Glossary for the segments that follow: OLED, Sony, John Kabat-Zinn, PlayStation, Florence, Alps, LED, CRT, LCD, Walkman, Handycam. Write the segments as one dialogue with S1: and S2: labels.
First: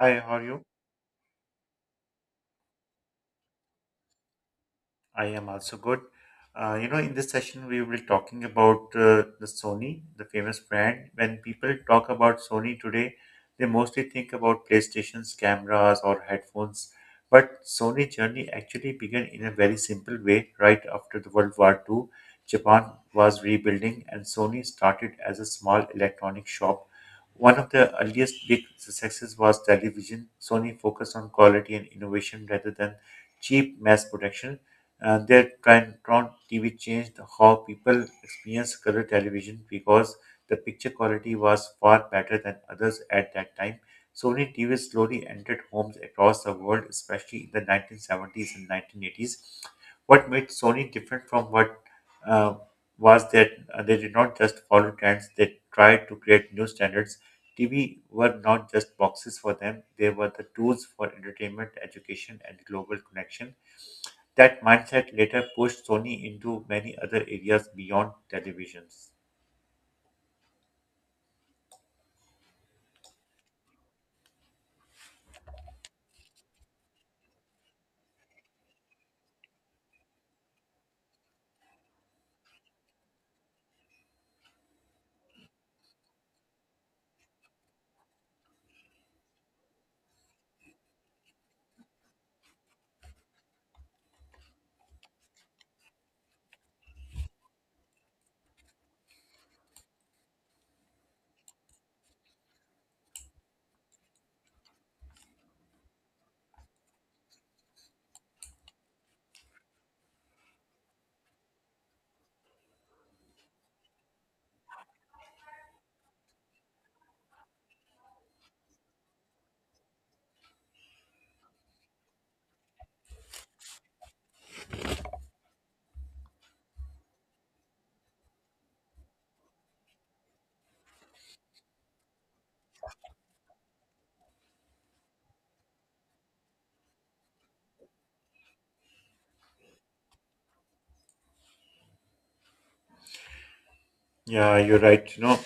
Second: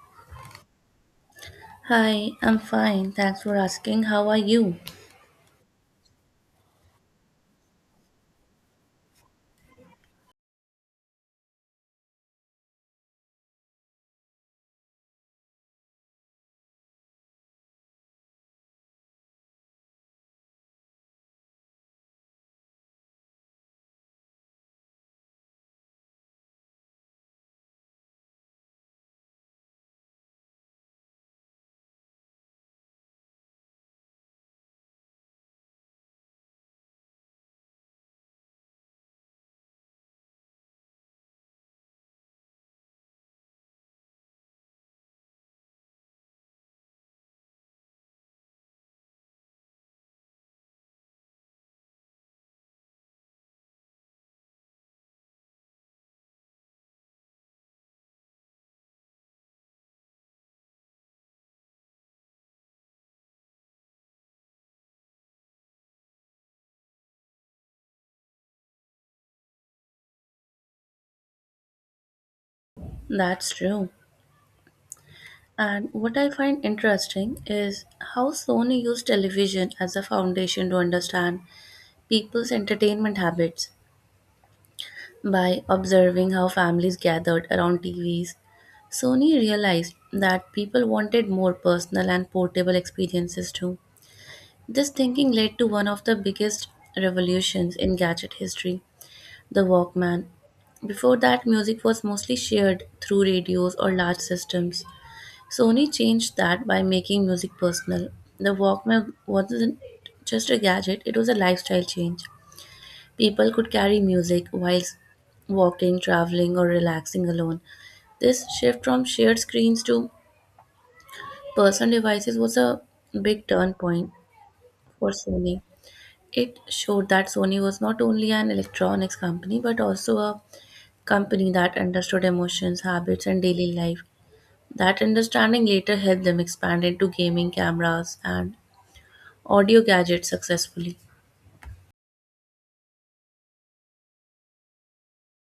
S1: Hi, how are you?
S2: Hi, I'm fine. Thanks for asking. How are you?
S1: I am also good. In this session, we will be talking about the Sony, the famous brand. When people talk about Sony today, they mostly think about PlayStations, cameras, or headphones. But Sony journey actually began in a very simple way right after the World War Two, Japan was rebuilding, and Sony started as a small electronic shop. One of the earliest big successes was television. Sony focused on quality and innovation rather than cheap mass production. They Tron TV changed how people experience color television because the picture quality was far better than others at that time. Sony TV slowly entered homes across the world, especially in the 1970s and 1980s. What made Sony different from what uh, was that they did not just follow trends; they tried to create new standards. TV were not just boxes for them; they were the tools for entertainment, education, and global connection. That mindset later pushed Sony into many other areas beyond televisions.
S2: That's true. And what I find interesting is how Sony used television as a foundation to understand people's entertainment habits. By observing how families gathered around TVs, Sony realized that people wanted more personal and portable experiences too. This thinking led to one of the biggest revolutions in gadget history. The Walkman. Before that, music was mostly shared through radios or large systems. Sony changed that by making music personal. The Walkman wasn't just a gadget, it was a lifestyle change. People could carry music while walking, traveling, or relaxing alone. This shift from shared screens to personal devices was a big turn point for Sony. It showed that Sony was not only an electronics company but also a company that understood emotions, habits, and daily life. That understanding later helped them expand into gaming cameras and audio gadgets successfully.
S1: Yeah, you're right. You know,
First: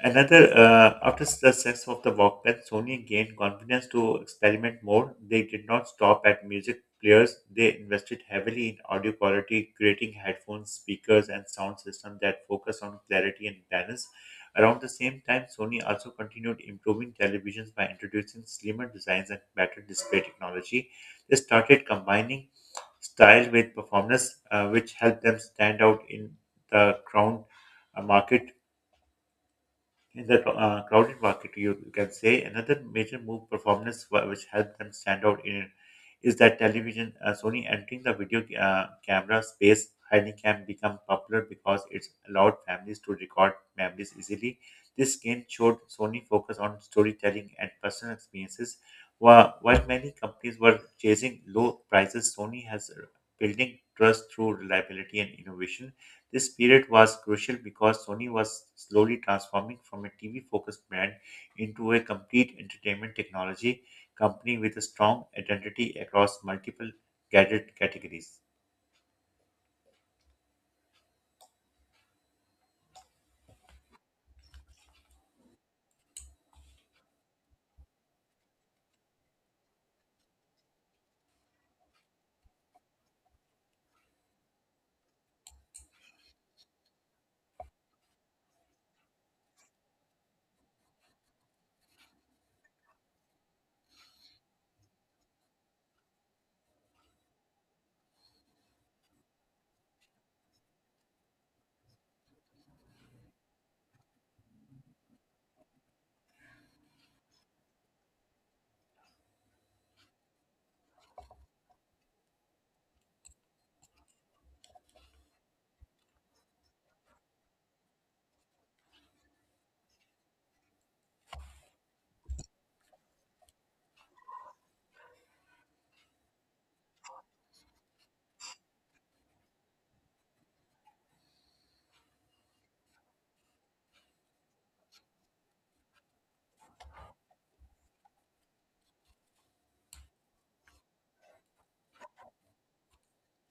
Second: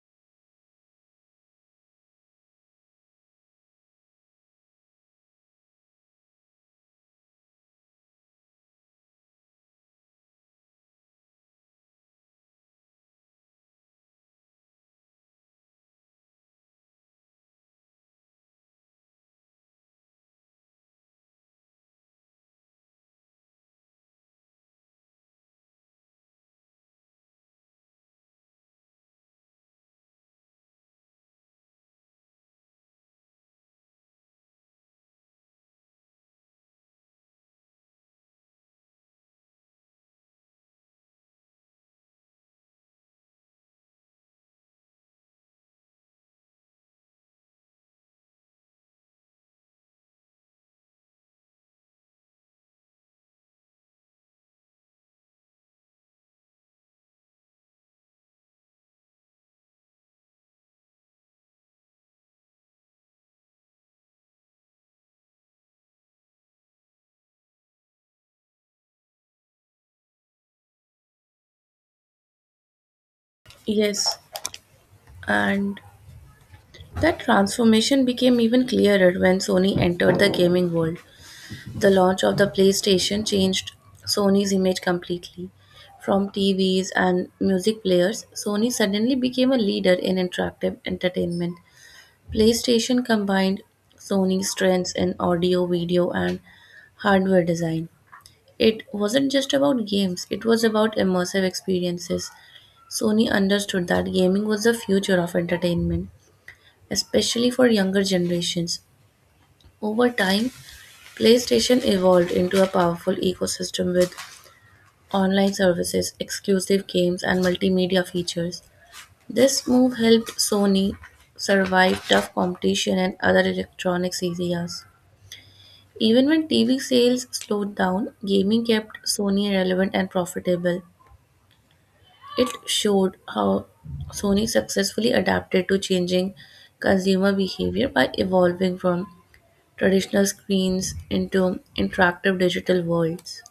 S1: Another, uh, After the success of the Walkman, Sony gained confidence to experiment more. They did not stop at music players. They invested heavily in audio quality, creating headphones, speakers, and sound systems that focus on clarity and balance. Around the same time, Sony also continued improving televisions by introducing slimmer designs and better display technology. They started combining style with performance, which helped them stand out in the crowd market in the crowded market, you can say another major move performance which helped them stand out in it is that television Sony entering the video camera space. Handycam become popular because it's allowed families to record memories easily. This game showed Sony focus on storytelling and personal experiences. While many companies were chasing low prices, Sony has building trust through reliability and innovation. This period was crucial because Sony was slowly transforming from a TV focused brand into a complete entertainment technology company with a strong identity across multiple gadget categories.
S2: Yes, and that transformation became even clearer when Sony entered the gaming world. The launch of the PlayStation changed Sony's image completely. From TVs and music players, Sony suddenly became a leader in interactive entertainment. PlayStation combined Sony's strengths in audio, video, and hardware design. It wasn't just about games, it was about immersive experiences. Sony understood that gaming was the future of entertainment, especially for younger generations. Over time, PlayStation evolved into a powerful ecosystem with online services, exclusive games, and multimedia features. This move helped Sony survive tough competition in other electronics areas. Even when TV sales slowed down, gaming kept Sony relevant and profitable. It showed how Sony successfully adapted to changing consumer behavior by evolving from traditional screens into interactive digital worlds.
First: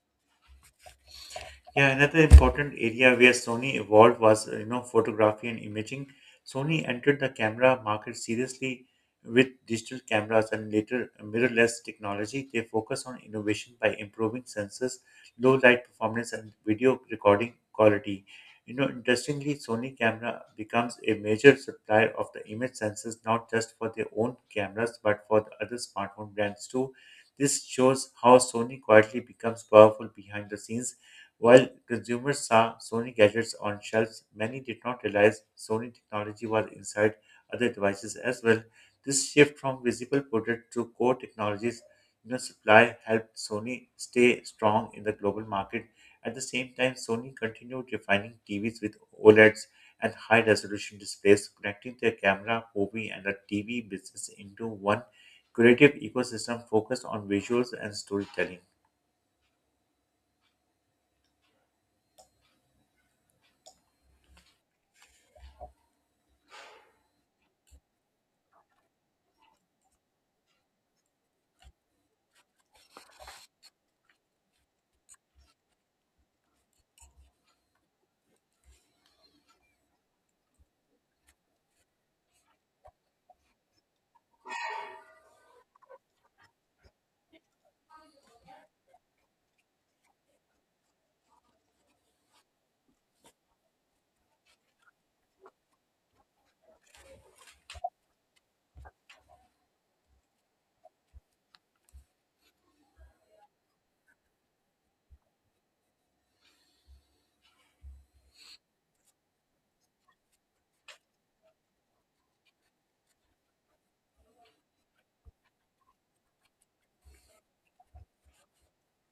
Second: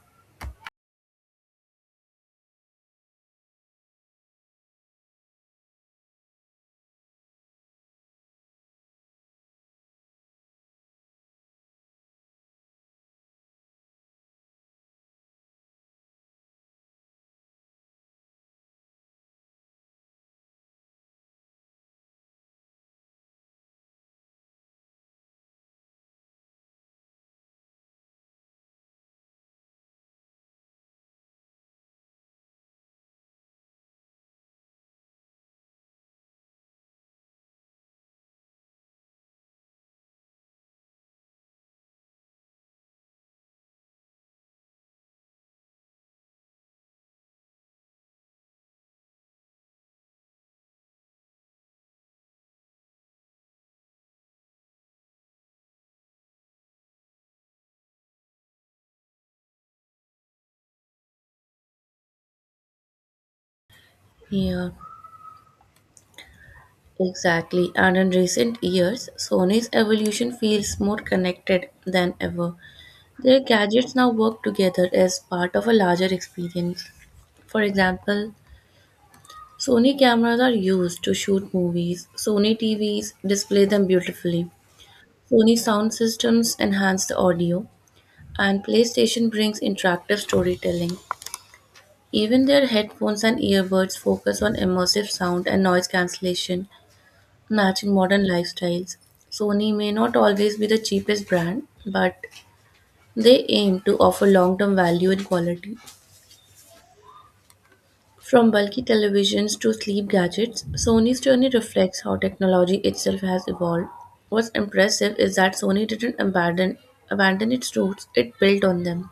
S1: Yeah, another important area where Sony evolved was, photography and imaging. Sony entered the camera market seriously with digital cameras and later mirrorless technology. They focus on innovation by improving sensors, low light performance, and video recording quality. You know, interestingly, Sony camera becomes a major supplier of the image sensors, not just for their own cameras, but for the other smartphone brands too. This shows how Sony quietly becomes powerful behind the scenes while consumers saw Sony gadgets on shelves, many did not realize Sony technology was inside other devices as well. This shift from visible product to core technologies, you know, supply helped Sony stay strong in the global market. At the same time, Sony continued refining TVs with OLEDs and high resolution displays, connecting their camera, movie, and the TV business into one creative ecosystem focused on visuals and storytelling.
S2: Yeah, exactly. And in recent years, Sony's evolution feels more connected than ever. Their gadgets now work together as part of a larger experience. For example, Sony cameras are used to shoot movies. Sony TVs display them beautifully. Sony sound systems enhance the audio, and PlayStation brings interactive storytelling. Even their headphones and earbuds focus on immersive sound and noise cancellation, matching modern lifestyles. Sony may not always be the cheapest brand, but they aim to offer long term value and quality. From bulky televisions to sleep gadgets, Sony's journey reflects how technology itself has evolved. What's impressive is that Sony didn't abandon its roots; it built on them.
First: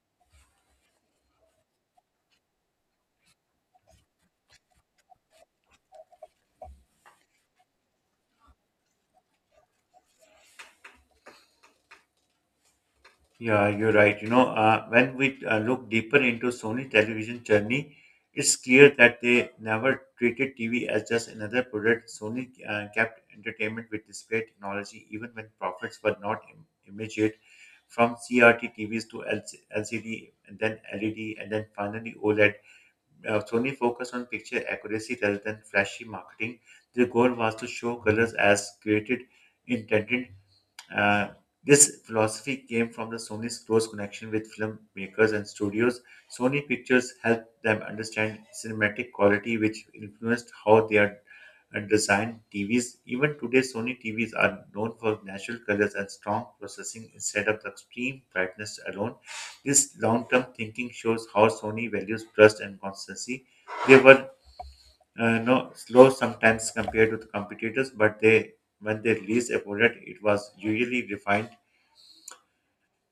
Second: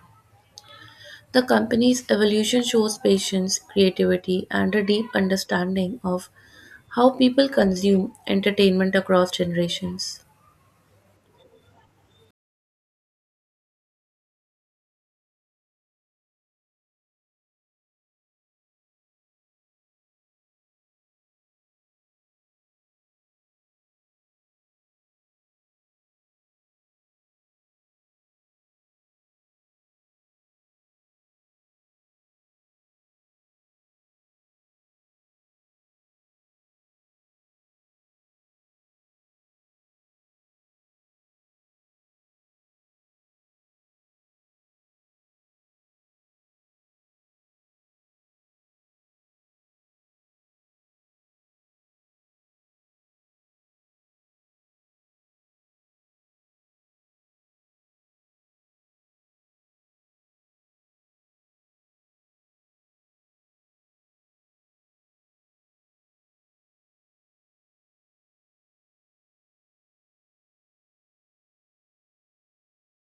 S2: The company's evolution shows patience, creativity, and a deep understanding of how people consume entertainment across generations.
S1: Yeah, you're right. When we look deeper into Sony television journey, it's clear that they never treated TV as just another product. Sony kept entertainment with display technology, even when profits were not immediate. From CRT TVs to LCD, and then LED, and then finally OLED, Sony focused on picture accuracy rather than flashy marketing. Their goal was to show colors as created intended. Uh, this philosophy came from the Sony's close connection with filmmakers and studios. Sony Pictures helped them understand cinematic quality, which influenced how they are designed TVs. Even today, Sony TVs are known for natural colors and strong processing instead of extreme brightness alone. This long term thinking shows how Sony values trust and constancy. They were no, slow sometimes compared to the competitors, but they when they released a product, it was usually refined.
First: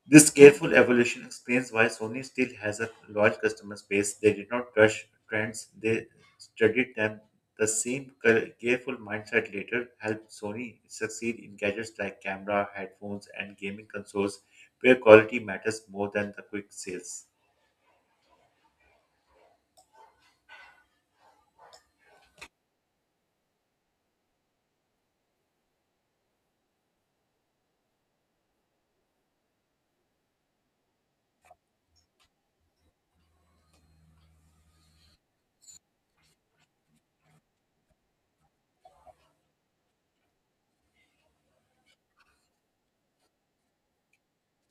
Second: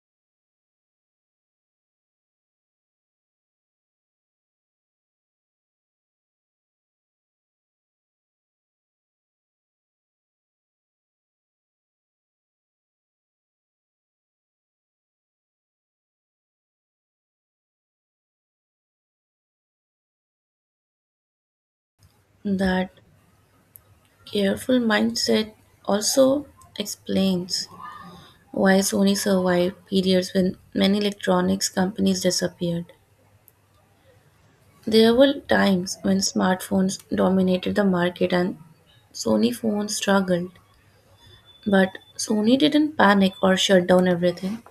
S1: This careful evolution explains why Sony still has a loyal customer base. They did not rush trends, they studied them. The same careful mindset later helped Sony succeed in gadgets like camera, headphones, and gaming consoles, where quality matters more than the quick sales.
S2: That careful mindset also explains why Sony survived periods when many electronics companies disappeared. There were times when smartphones dominated the market and Sony phones struggled, but Sony didn't panic or shut down everything.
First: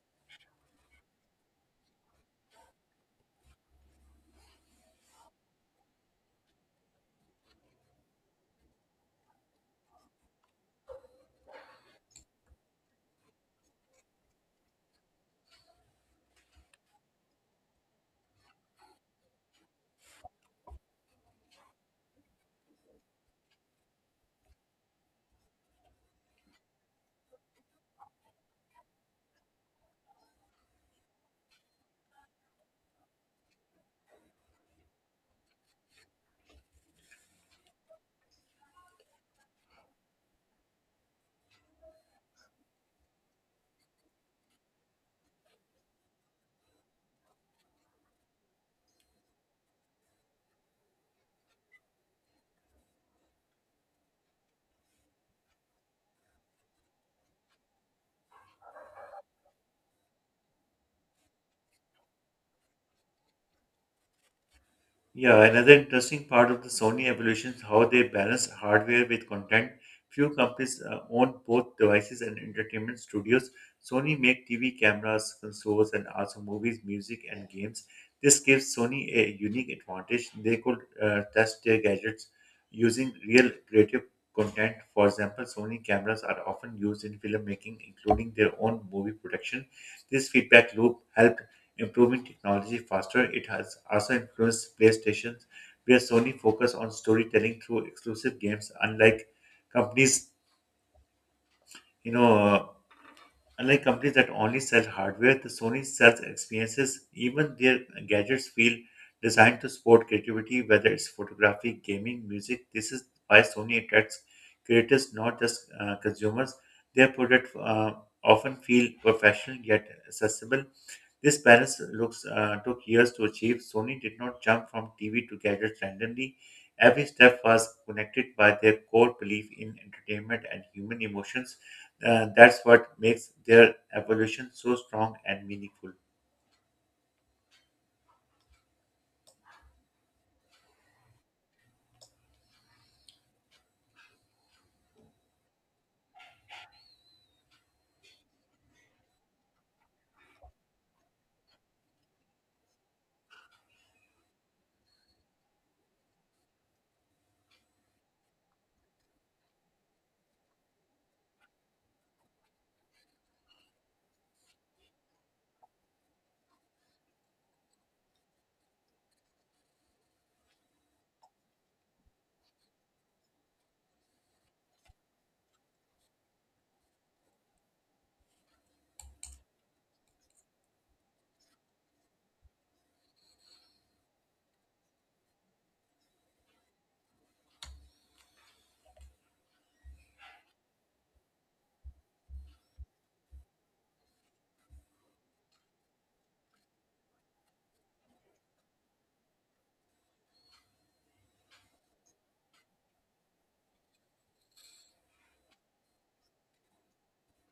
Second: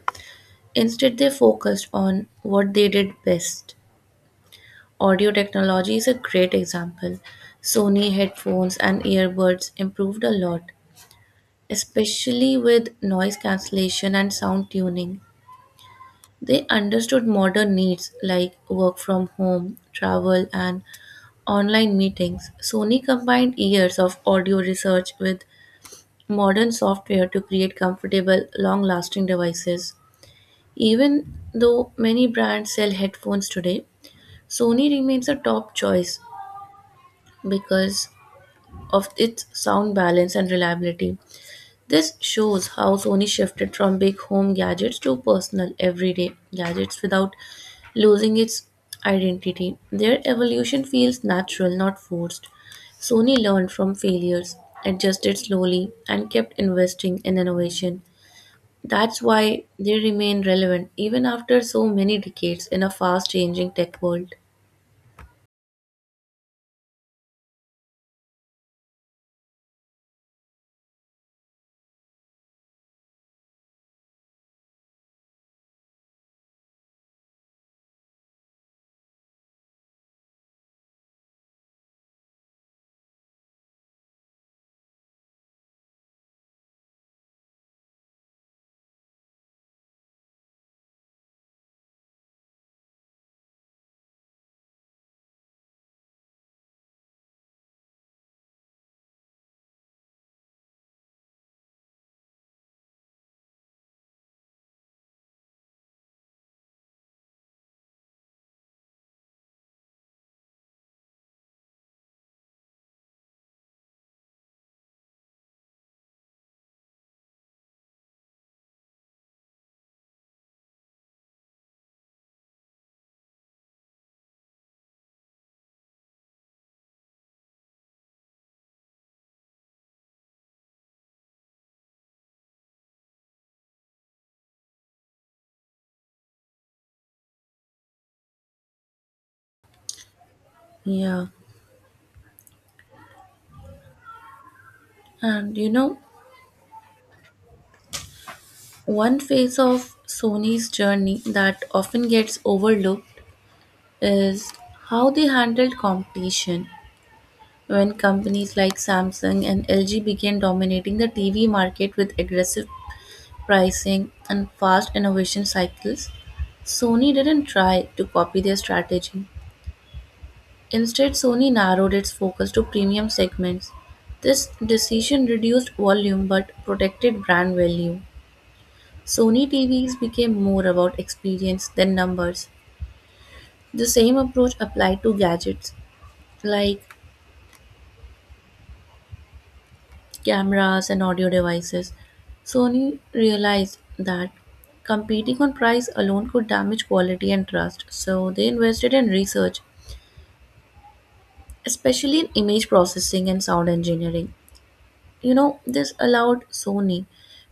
S2: Instead, they focused on what they did best. Audio technology is a great example. Sony headphones and earbuds improved a lot, especially with noise cancellation and sound tuning. They understood modern needs like work from home, travel, and online meetings. Sony combined years of audio research with modern software to create comfortable, long lasting devices. Even though many brands sell headphones today, Sony remains a top choice because of its sound balance and reliability. This shows how Sony shifted from big home gadgets to personal, everyday gadgets without losing its identity. Their evolution feels natural, not forced. Sony learned from failures, adjusted slowly, and kept investing in innovation. That's why they remain relevant even after so many decades in a fast changing tech world.
S1: Yeah, another interesting part of the Sony evolution is how they balance hardware with content. Few companies own both devices and entertainment studios. Sony make TV cameras, consoles, and also movies, music, and games. This gives Sony a unique advantage. They could test their gadgets using real creative content. For example, Sony cameras are often used in filmmaking, including their own movie production. This feedback loop helped improving technology faster. It has also influenced PlayStation, where Sony focused on storytelling through exclusive games, unlike companies, you know. Unlike companies that only sell hardware, the Sony sells experiences. Even their gadgets feel designed to support creativity, whether it's photography, gaming, music. This is why Sony attracts creators, not just consumers. Their products often feel professional yet accessible. This balance looks took years to achieve. Sony did not jump from TV to gadgets randomly. Every step was connected by their core belief in entertainment and human emotions. That's what makes their evolution so strong and meaningful.
S2: Yeah, and you know, one phase of Sony's journey that often gets overlooked is how they handled competition when companies like Samsung and LG began dominating the TV market with aggressive pricing and fast innovation cycles. Sony didn't try to copy their strategy. Instead, Sony narrowed its focus to premium segments. This decision reduced volume but protected brand value. Sony TVs became more about experience than numbers. The same approach applied to gadgets like cameras and audio devices. Sony realized that competing on price alone could damage quality and trust, so they invested in research, especially in image processing and sound engineering. You know, this allowed Sony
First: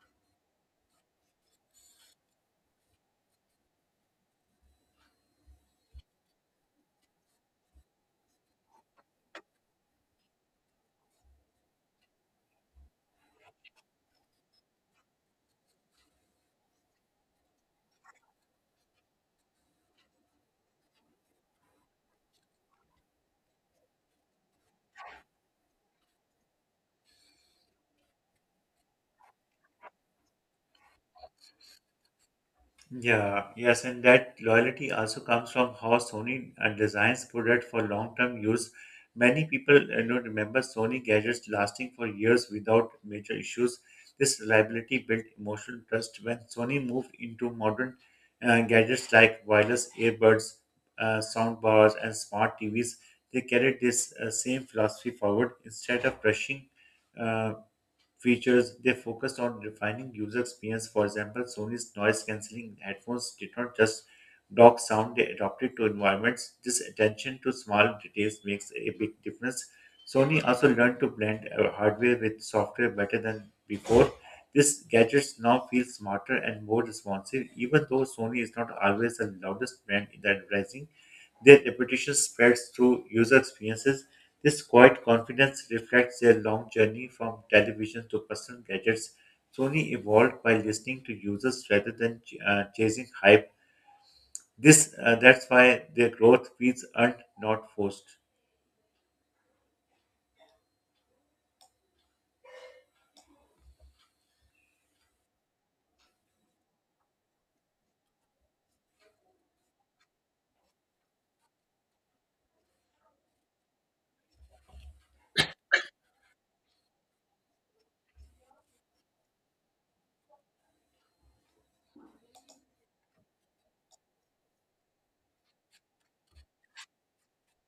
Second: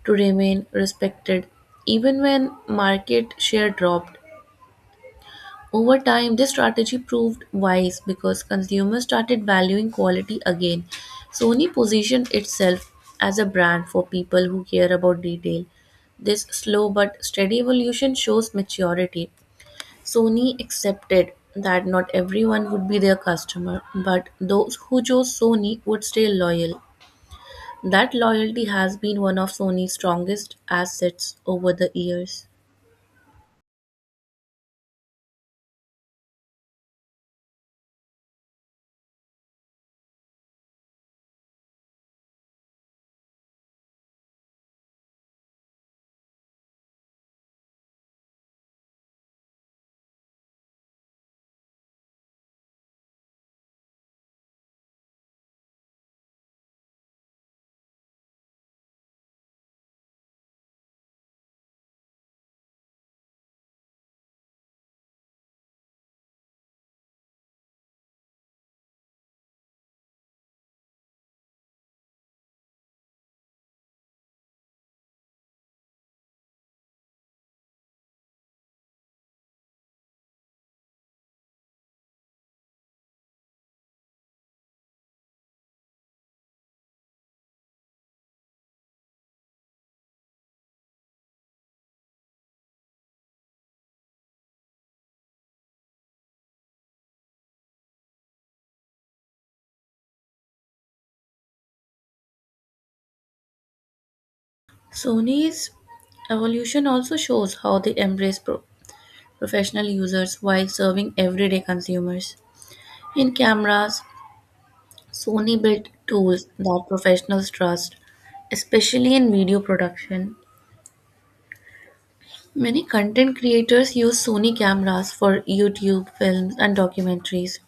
S2: to remain respected even when market share dropped. Over time, this strategy proved wise because consumers started valuing quality again. Sony positioned itself as a brand for people who care about detail. This slow but steady evolution shows maturity. Sony accepted that not everyone would be their customer, but those who chose Sony would stay loyal. That loyalty has been one of Sony's strongest assets over the years.
S1: Yeah, yes, and that loyalty also comes from how Sony designs product for long-term use. Many people, remember Sony gadgets lasting for years without major issues. This reliability built emotional trust when Sony moved into modern gadgets like wireless earbuds, sound bars, and smart TVs. They carried this same philosophy forward instead of rushing. uh, features. They focused on refining user experience. For example, Sony's noise cancelling headphones did not just block sound, they adapted to environments. This attention to small details makes a big difference. Sony also learned to blend hardware with software better than before. These gadgets now feel smarter and more responsive, even though Sony is not always the loudest brand in the advertising. Their reputation spreads through user experiences. This quiet confidence reflects their long journey from television to personal gadgets. Sony evolved by listening to users rather than chasing hype. This that's why their growth feels earned, not forced.
S2: Sony's evolution also shows how they embrace professional users while serving everyday consumers. In cameras, Sony built tools that professionals trust, especially in video production. Many content creators use Sony cameras for YouTube, films, and documentaries.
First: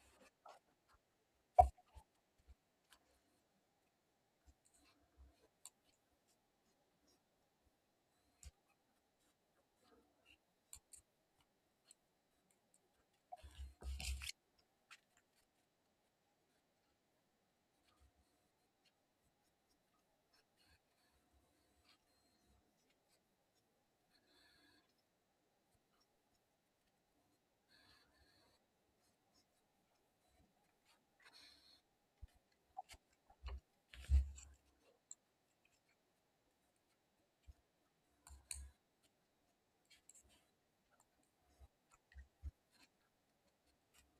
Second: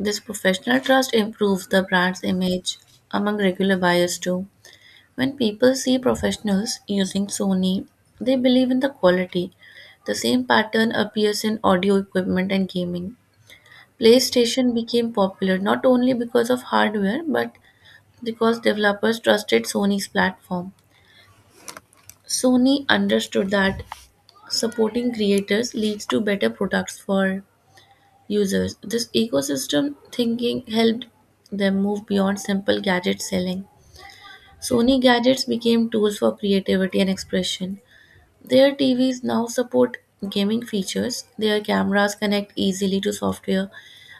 S2: This professional trust improves the brand's image among regular buyers too. When people see professionals using Sony, they believe in the quality. The same pattern appears in audio equipment and gaming. PlayStation became popular not only because of hardware but because developers trusted Sony's platform. Sony understood that supporting creators leads to better products for users. This ecosystem thinking helped them move beyond simple gadget selling. Sony gadgets became tools for creativity and expression. Their TVs now support gaming features, their cameras connect easily to software,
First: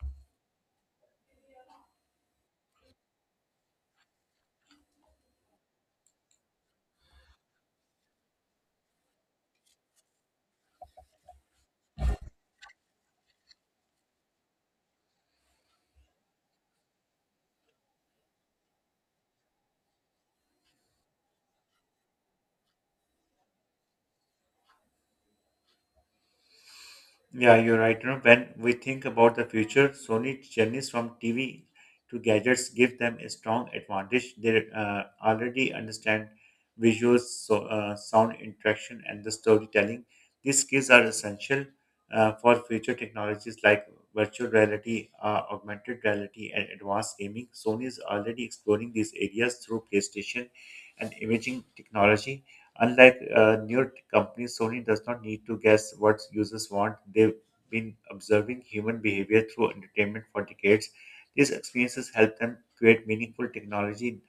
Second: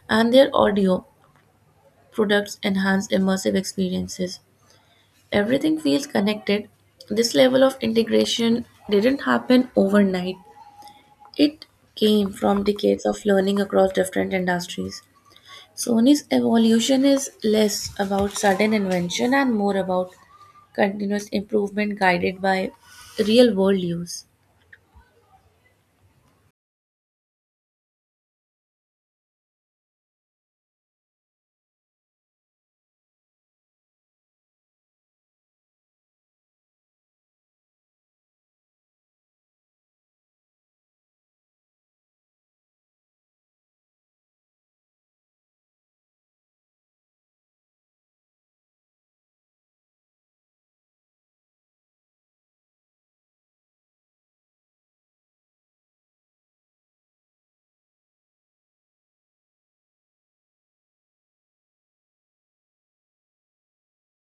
S2: and their audio products enhance immersive experiences. Everything feels connected. This level of integration didn't happen overnight. It came from decades of learning across different industries. Sony's evolution is less about sudden invention and more about continuous improvement guided by real world use.
S1: Yeah, you're right. You know, when we think about the future, Sony journeys from TV to gadgets give them a strong advantage. They already understand visuals, so, sound interaction, and the storytelling. These skills are essential for future technologies like virtual reality, augmented reality, and advanced gaming. Sony is already exploring these areas through PlayStation and imaging technology. Unlike newer companies, Sony does not need to guess what users want. They've been observing human behavior through entertainment for decades. These experiences help them create meaningful technology,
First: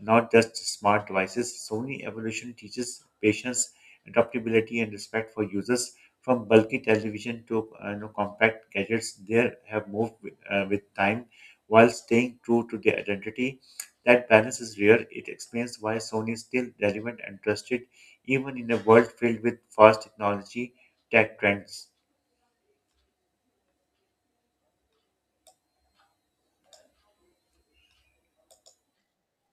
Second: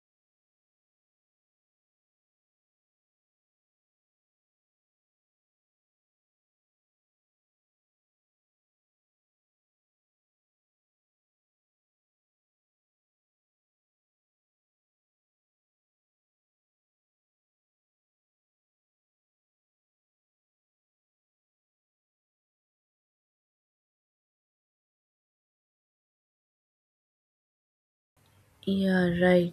S1: not just smart devices. Sony evolution teaches patience, adaptability, and respect for users. From bulky television to, compact gadgets, they have moved with time while staying true to their identity. That balance is rare. It explains why Sony is still relevant and trusted even in a world filled with fast technology tech trends.
S2: Yeah, right.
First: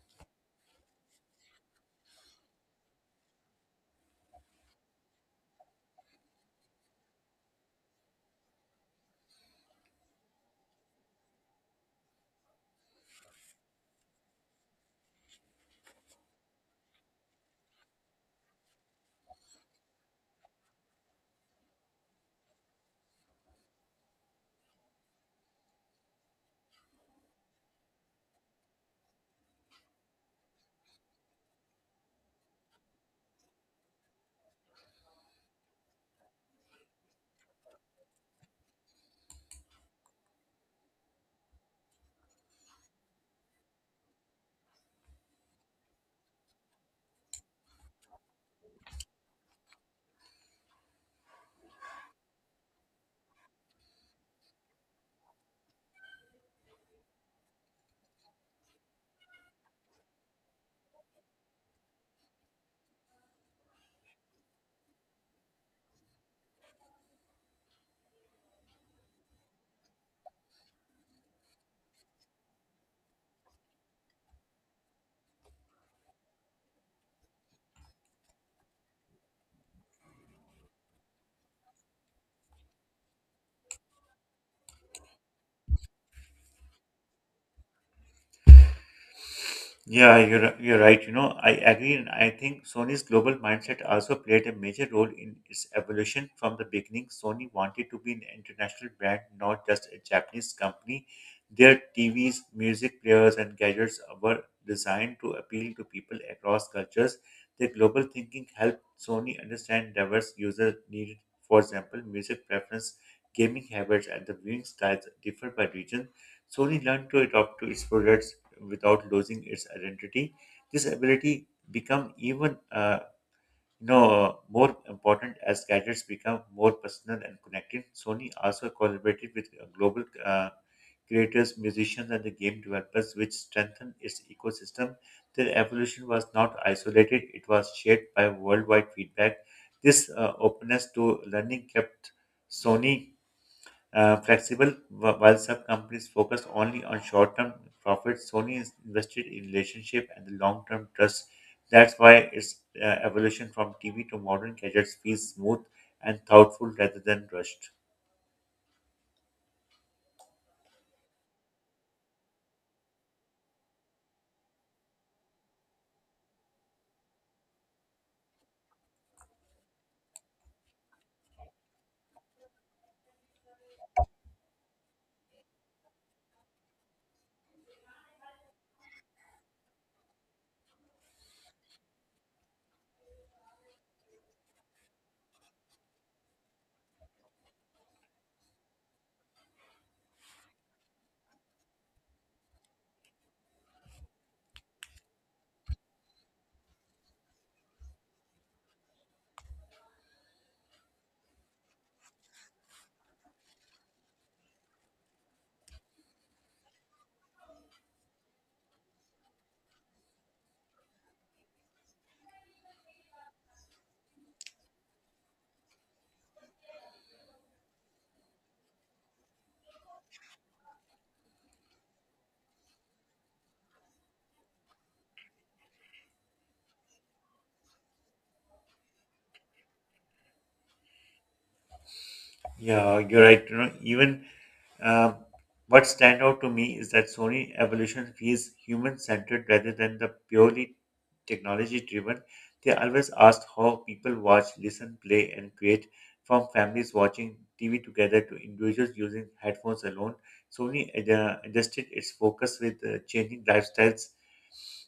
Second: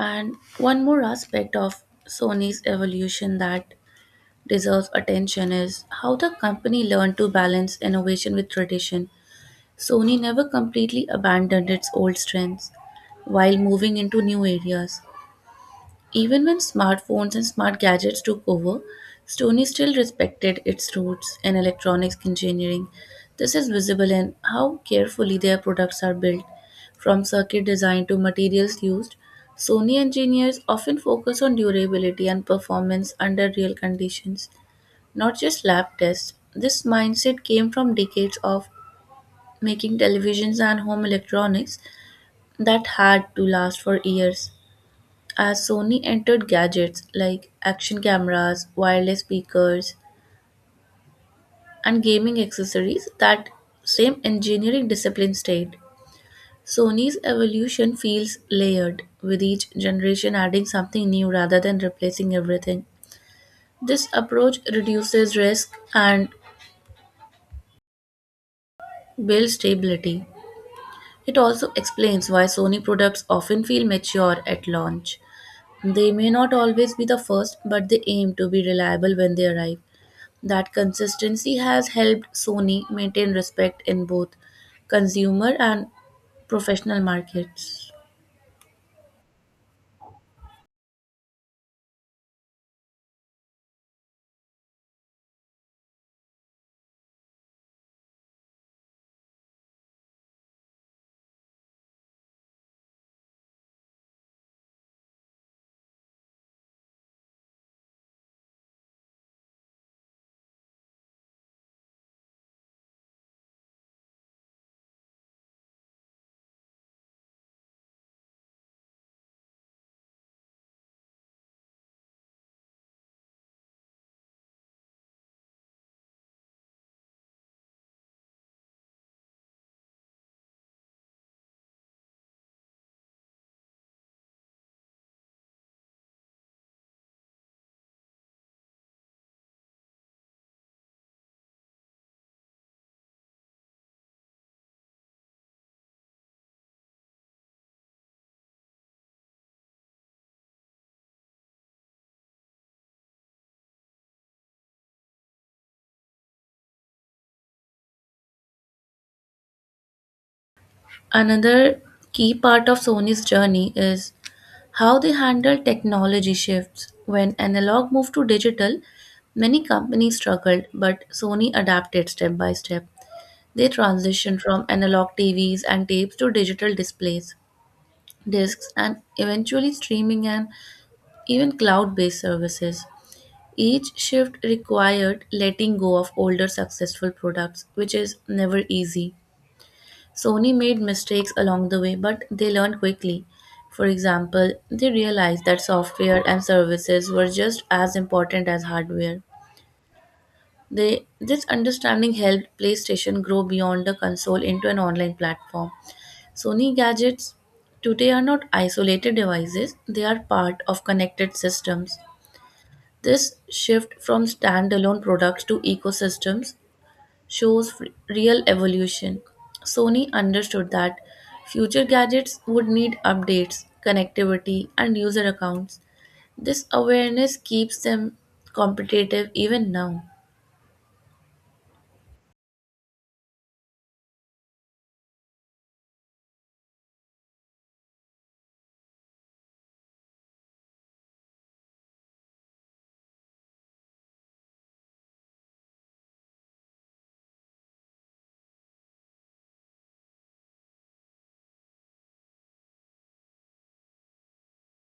S2: And one more aspect of Sony's evolution that deserves attention is how the company learned to balance innovation with tradition. Sony never completely abandoned its old strengths while moving into new areas. Even when smartphones and smart gadgets took over, Sony still respected its roots in electronics engineering. This is visible in how carefully their products are built. From circuit design to materials used, Sony engineers often focus on durability and performance under real conditions, not just lab tests. This mindset came from decades of making televisions and home electronics that had to last for years. As Sony entered gadgets like action cameras, wireless speakers, and gaming accessories, that same engineering discipline stayed. Sony's evolution feels layered, with each generation adding something new rather than replacing everything. This approach reduces risk and builds stability. It also explains why Sony products often feel mature at launch. They may not always be the first, but they aim to be reliable when they arrive. That consistency has helped Sony maintain respect in both consumer and professional markets.
S1: Yeah, you're right. You know, I agree, and I think Sony's global mindset also played a major role in its evolution from the beginning. Sony wanted to be an international brand, not just a Japanese company. Their TVs, music players, and gadgets were designed to appeal to people across cultures. Their global thinking helped Sony understand diverse user needs. For example, music preference, gaming habits, and the viewing styles differ by region. Sony learned to adapt to its products without losing its identity. This ability become even more important as gadgets become more personal and connected. Sony also collaborated with global creators, musicians, and the game developers, which strengthened its ecosystem. Their evolution was not isolated; it was shaped by worldwide feedback. This openness to learning kept Sony flexible, while some companies focus only on short-term profits. Sony is invested in relationship and the long-term trust. That's why its evolution from TV to modern gadgets feels smooth and thoughtful rather than rushed.
S2: Another key part of Sony's journey is how they handle technology shifts. When analog moved to digital, many companies struggled, but Sony adapted step by step. They transitioned from analog TVs and tapes to digital displays, discs, and eventually streaming and even cloud based services. Each shift required letting go of older successful products, which is never easy. Sony made mistakes along the way, but they learned quickly. For example, they realized that software and services were just as important as hardware. This understanding helped PlayStation grow beyond the console into an online platform. Sony gadgets today are not isolated devices, they are part of connected systems. This shift from standalone products to ecosystems shows real evolution. Sony understood that future gadgets would need updates, connectivity, and user accounts. This awareness keeps them competitive even now.
S1: Yeah, you're right. You know, even Um, what stand out to me is that Sony evolution feels human-centered rather than the purely technology-driven. They always ask how people watch, listen, play, and create, from families watching TV together to individuals using headphones alone. Sony adjusted its focus with changing lifestyles.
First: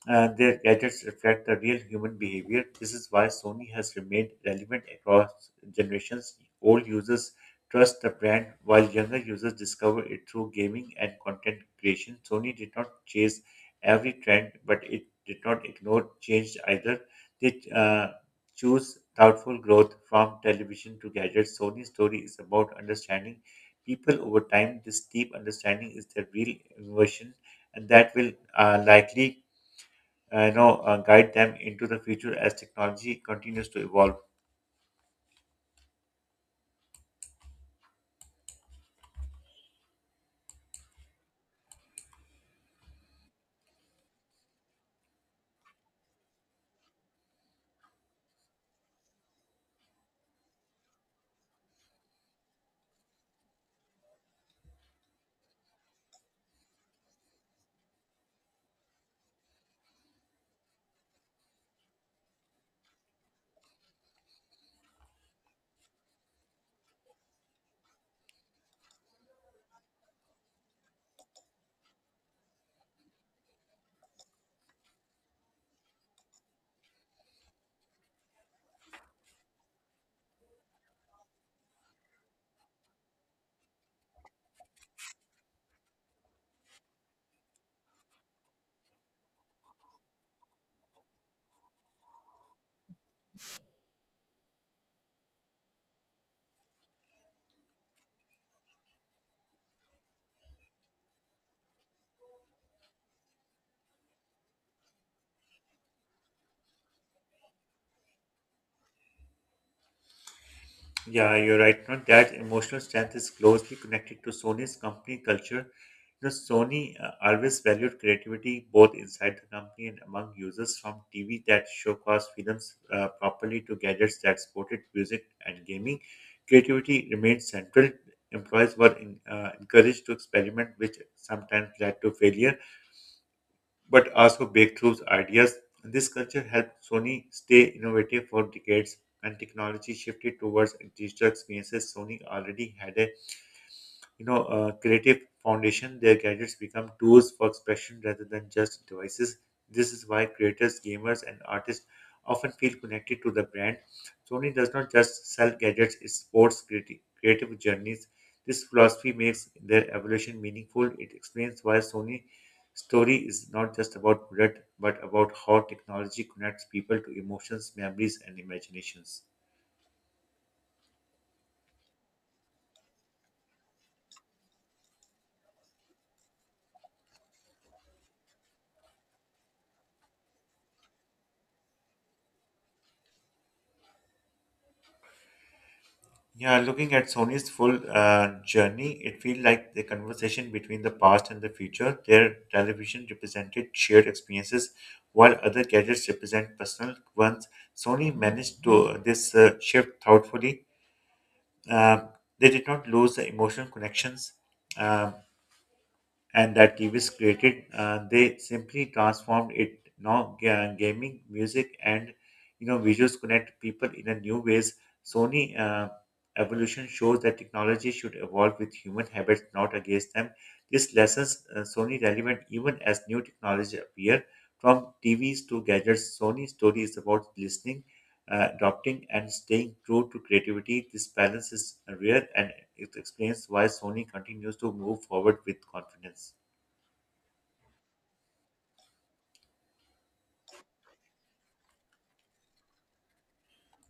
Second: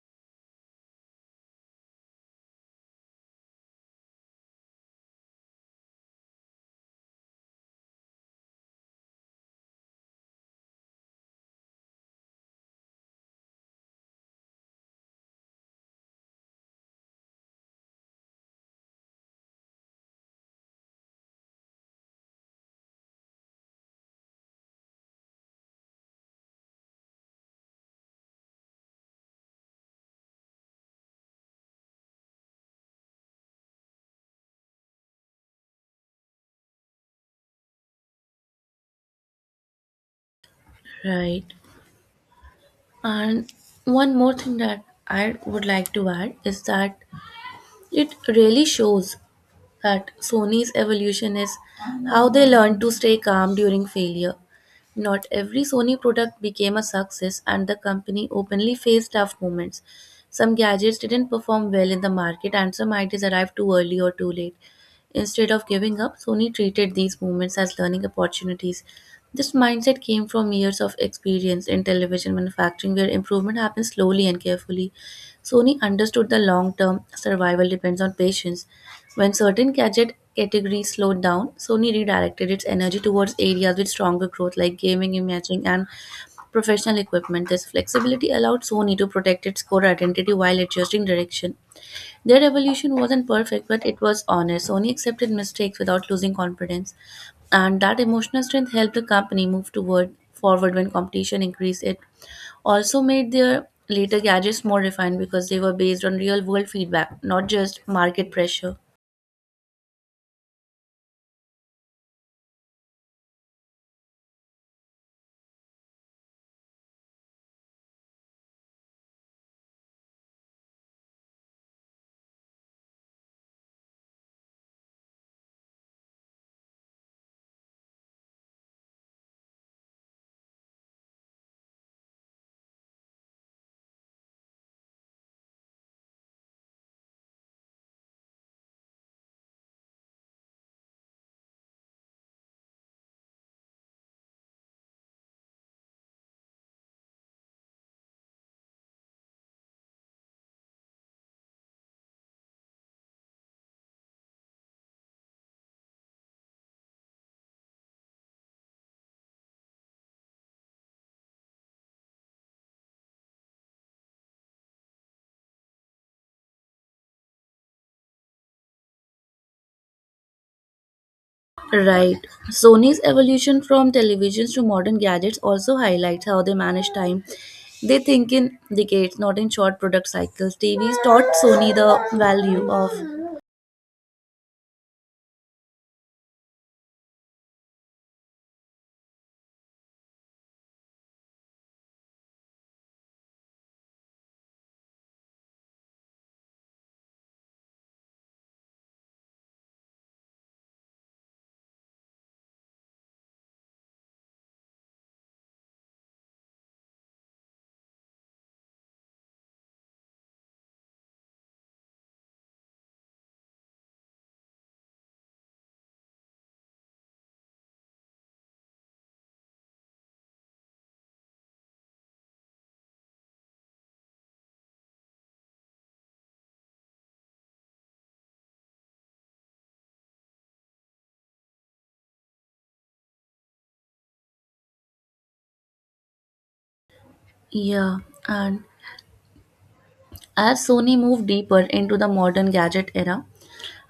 S1: Their gadgets reflect the real human behavior. This is why Sony has remained relevant across generations. Old users trust the brand, while younger users discover it through gaming and content creation. Sony did not chase every trend, but it did not ignore change either. They Choose thoughtful growth from television to gadgets. Sony's story is about understanding people over time. This deep understanding is their real innovation, and that will likely guide them into the future as technology continues to evolve.
S2: Right. And one more thing that I would like to add is that it really shows that Sony's evolution is how they learn to stay calm during failure. Not every Sony product became a success, and the company openly faced tough moments. Some gadgets didn't perform well in the market, and some ideas arrived too early or too late. Instead of giving up, Sony treated these moments as learning opportunities. This mindset came from years of experience in television manufacturing, where improvement happens slowly and carefully. Sony understood the long-term survival depends on patience. When certain gadget categories slowed down, Sony redirected its energy towards areas with stronger growth like gaming, imaging, and professional equipment. This flexibility allowed Sony to protect its core identity while adjusting direction. Their evolution wasn't perfect, but it was honest. Sony accepted mistakes without losing confidence, and that emotional strength helped the company move toward forward when competition increased. It also made their later gadgets more refined because they were based on real world feedback, not just market pressure.
S1: Yeah, you're right. Not that emotional strength is closely connected to Sony's company culture. Sony always valued creativity both inside the company and among users, from TV that showcased films properly to gadgets that supported music and gaming. Creativity remained central. Employees were encouraged to experiment, which sometimes led to failure but also break through ideas. This culture helped Sony stay innovative for decades, and technology shifted towards digital experiences. Sony already had a creative foundation, their gadgets become tools for expression rather than just devices. This is why creators, gamers, and artists often feel connected to the brand. Sony does not just sell gadgets, it supports creative journeys. This philosophy makes their evolution meaningful. It explains why Sony story is not just about product, but about how technology connects people to emotions, memories, and imaginations.
S2: Right. Sony's evolution from televisions to modern gadgets also highlights how they manage time. They think in decades, not in short product cycles. TVs taught Sony the value of
S1: Yeah, looking at Sony's full journey, it feels like the conversation between the past and the future. Their television represented shared experiences, while other gadgets represent personal ones. Sony managed to this shift thoughtfully. Um they did not lose the emotional connections. Um and that Gibbs created, they simply transformed it. Now, gaming, music, and visuals connect people in a new ways. Sony evolution shows that technology should evolve with human habits, not against them. This lessons Sony relevant even as new technology appear. From TVs to gadgets, Sony's story is about listening, adopting, and staying true to creativity. This balance is rare and it explains why Sony continues to move forward with confidence.
S2: yeah, and as Sony moved deeper into the modern gadget era,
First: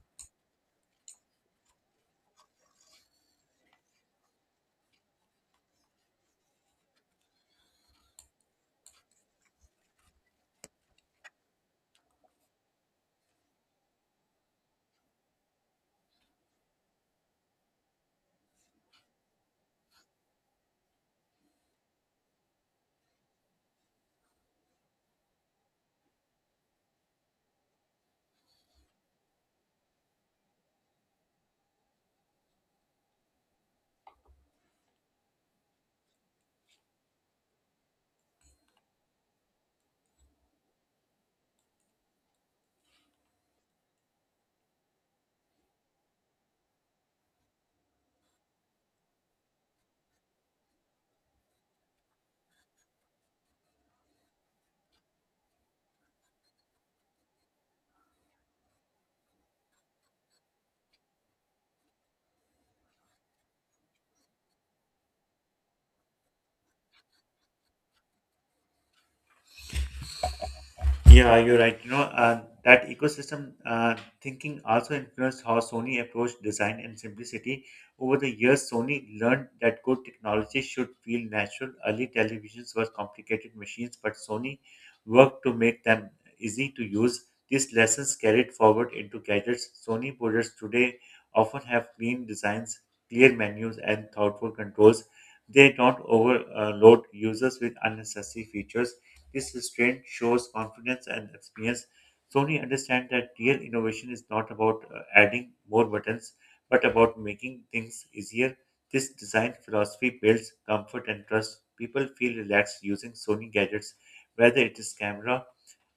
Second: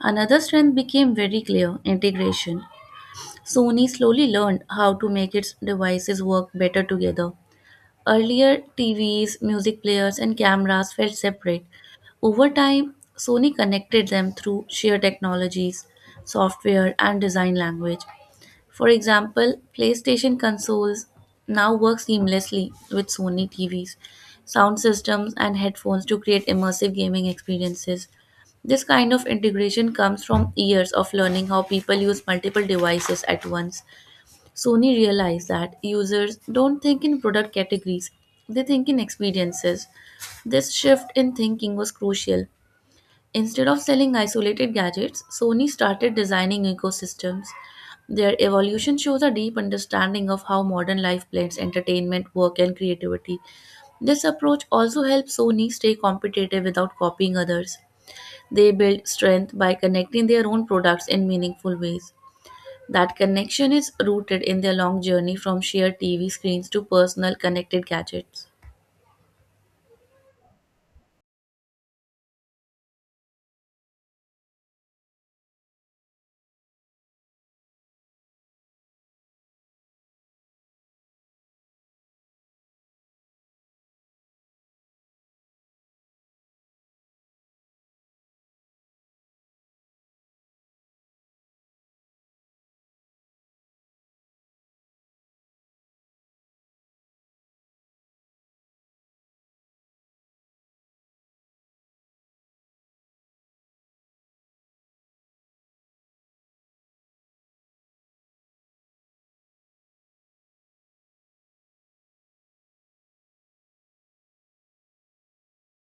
S2: another strength became very clear: integration. Sony slowly learned how to make its devices work better together. Earlier, TVs, music players, and cameras felt separate. Over time, Sony connected them through shared technologies, software, and design language. For example, PlayStation consoles now work seamlessly with Sony TVs, sound systems, and headphones to create immersive gaming experiences. This kind of integration comes from years of learning how people use multiple devices at once. Sony realized that users don't think in product categories, they think in experiences. This shift in thinking was crucial. Instead of selling isolated gadgets, Sony started designing ecosystems. Their evolution shows a deep understanding of how modern life blends entertainment, work, and creativity. This approach also helps Sony stay competitive without copying others. They build strength by connecting their own products in meaningful ways. That connection is rooted in their long journey from shared TV screens to personal connected gadgets.
S1: Yeah, you're right. That ecosystem thinking also influenced how Sony approached design and simplicity. Over the years, Sony learned that good technology should feel natural. Early televisions were complicated machines, but Sony worked to make them easy to use. These lessons carried forward into gadgets. Sony products today often have clean designs, clear menus, and thoughtful controls. They don't overload users with unnecessary features. This restraint shows confidence and experience. Sony understands that real innovation is not about adding more buttons, but about making things easier. This design philosophy builds comfort and trust. People feel relaxed using Sony gadgets, whether it is camera,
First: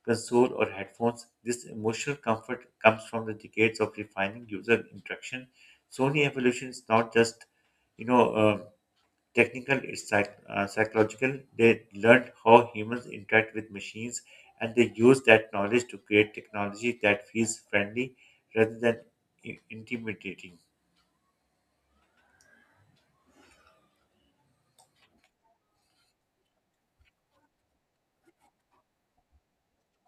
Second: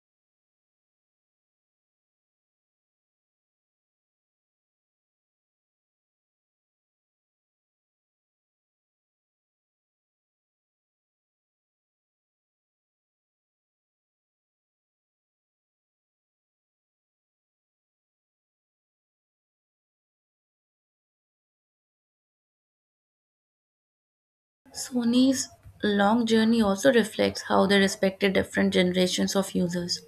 S1: console, or headphones. This emotional comfort comes from the decades of refining user interaction. Sony evolution is not just you know. um technical, it's psychological. They learned how humans interact with machines and they use that knowledge to create technology that feels friendly rather than intimidating.
S2: Sony's long journey also reflects how they respected different generations of users.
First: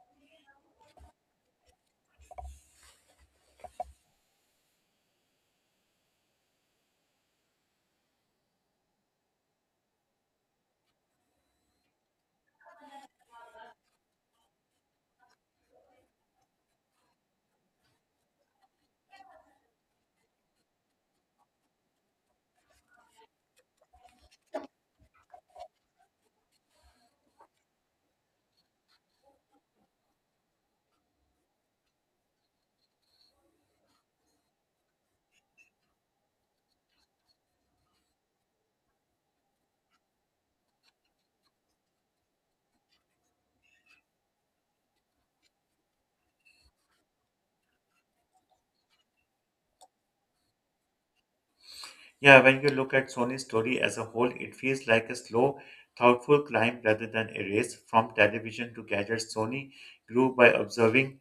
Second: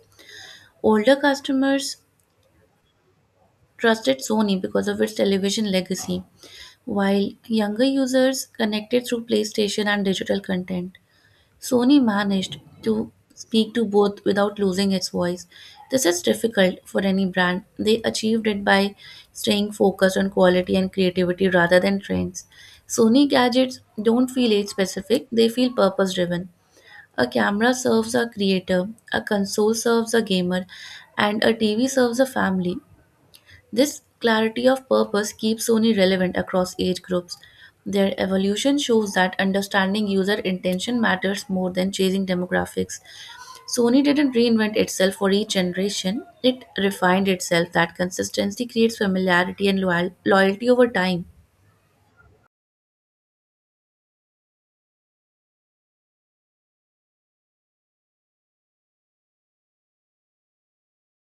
S2: Older customers trusted Sony because of its television legacy, while younger users connected through PlayStation and digital content. Sony managed to speak to both without losing its voice. This is difficult for any brand. They achieved it by staying focused on quality and creativity rather than trends. Sony gadgets don't feel age specific, they feel purpose driven. A camera serves a creator, a console serves a gamer, and a TV serves a family. This clarity of purpose keeps Sony relevant across age groups. Their evolution shows that understanding user intention matters more than chasing demographics. Sony didn't reinvent itself for each generation, it refined itself. That consistency creates familiarity and loyalty over time.
S1: Yeah, when you look at Sony's story as a whole, it feels like a slow, thoughtful climb rather than a race. From television to gadgets, Sony grew by observing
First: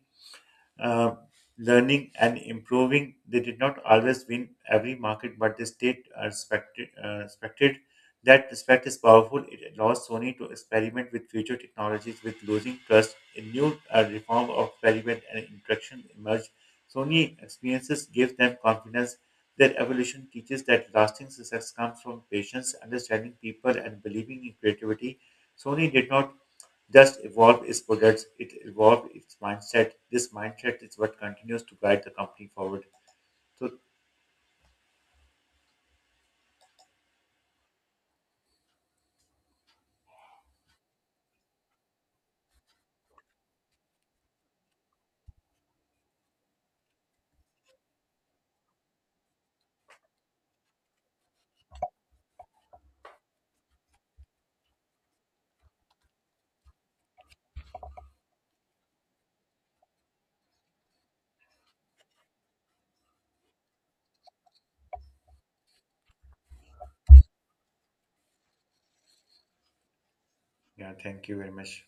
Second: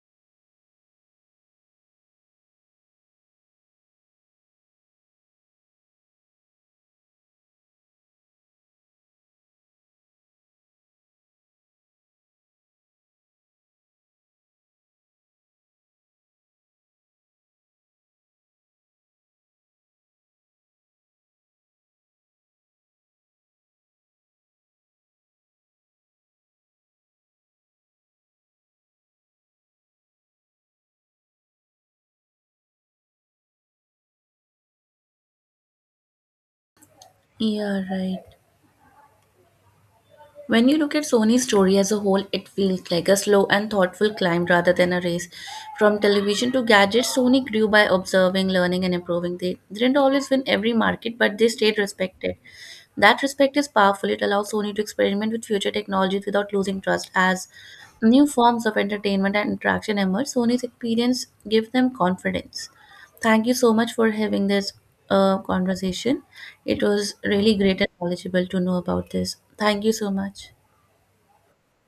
S1: uh, learning and improving. They did not always win every market, but they stayed respected. Respected. That respect is powerful. It allows Sony to experiment with future technologies with losing trust. A new reform of experiment and interaction emerged. Sony experiences give them confidence. Their evolution teaches that lasting success comes from patience, understanding people, and believing in creativity. Sony did not just evolve its products, it evolved its mindset. This mindset is what continues to guide the company forward. So,
S2: Yeah, right. When you look at Sony's story as a whole, it feels like a slow and thoughtful climb rather than a race. From television to gadgets, Sony grew by observing, learning, and improving. They didn't always win every market, but they stayed respected. That respect is powerful. It allows Sony to experiment with future technologies without losing trust. As new forms of entertainment and interaction emerge, Sony's experience gives them confidence. Thank you so much for having this conversation. It was really great and knowledgeable to know about this. Thank you so much.
S1: yeah, thank you very much.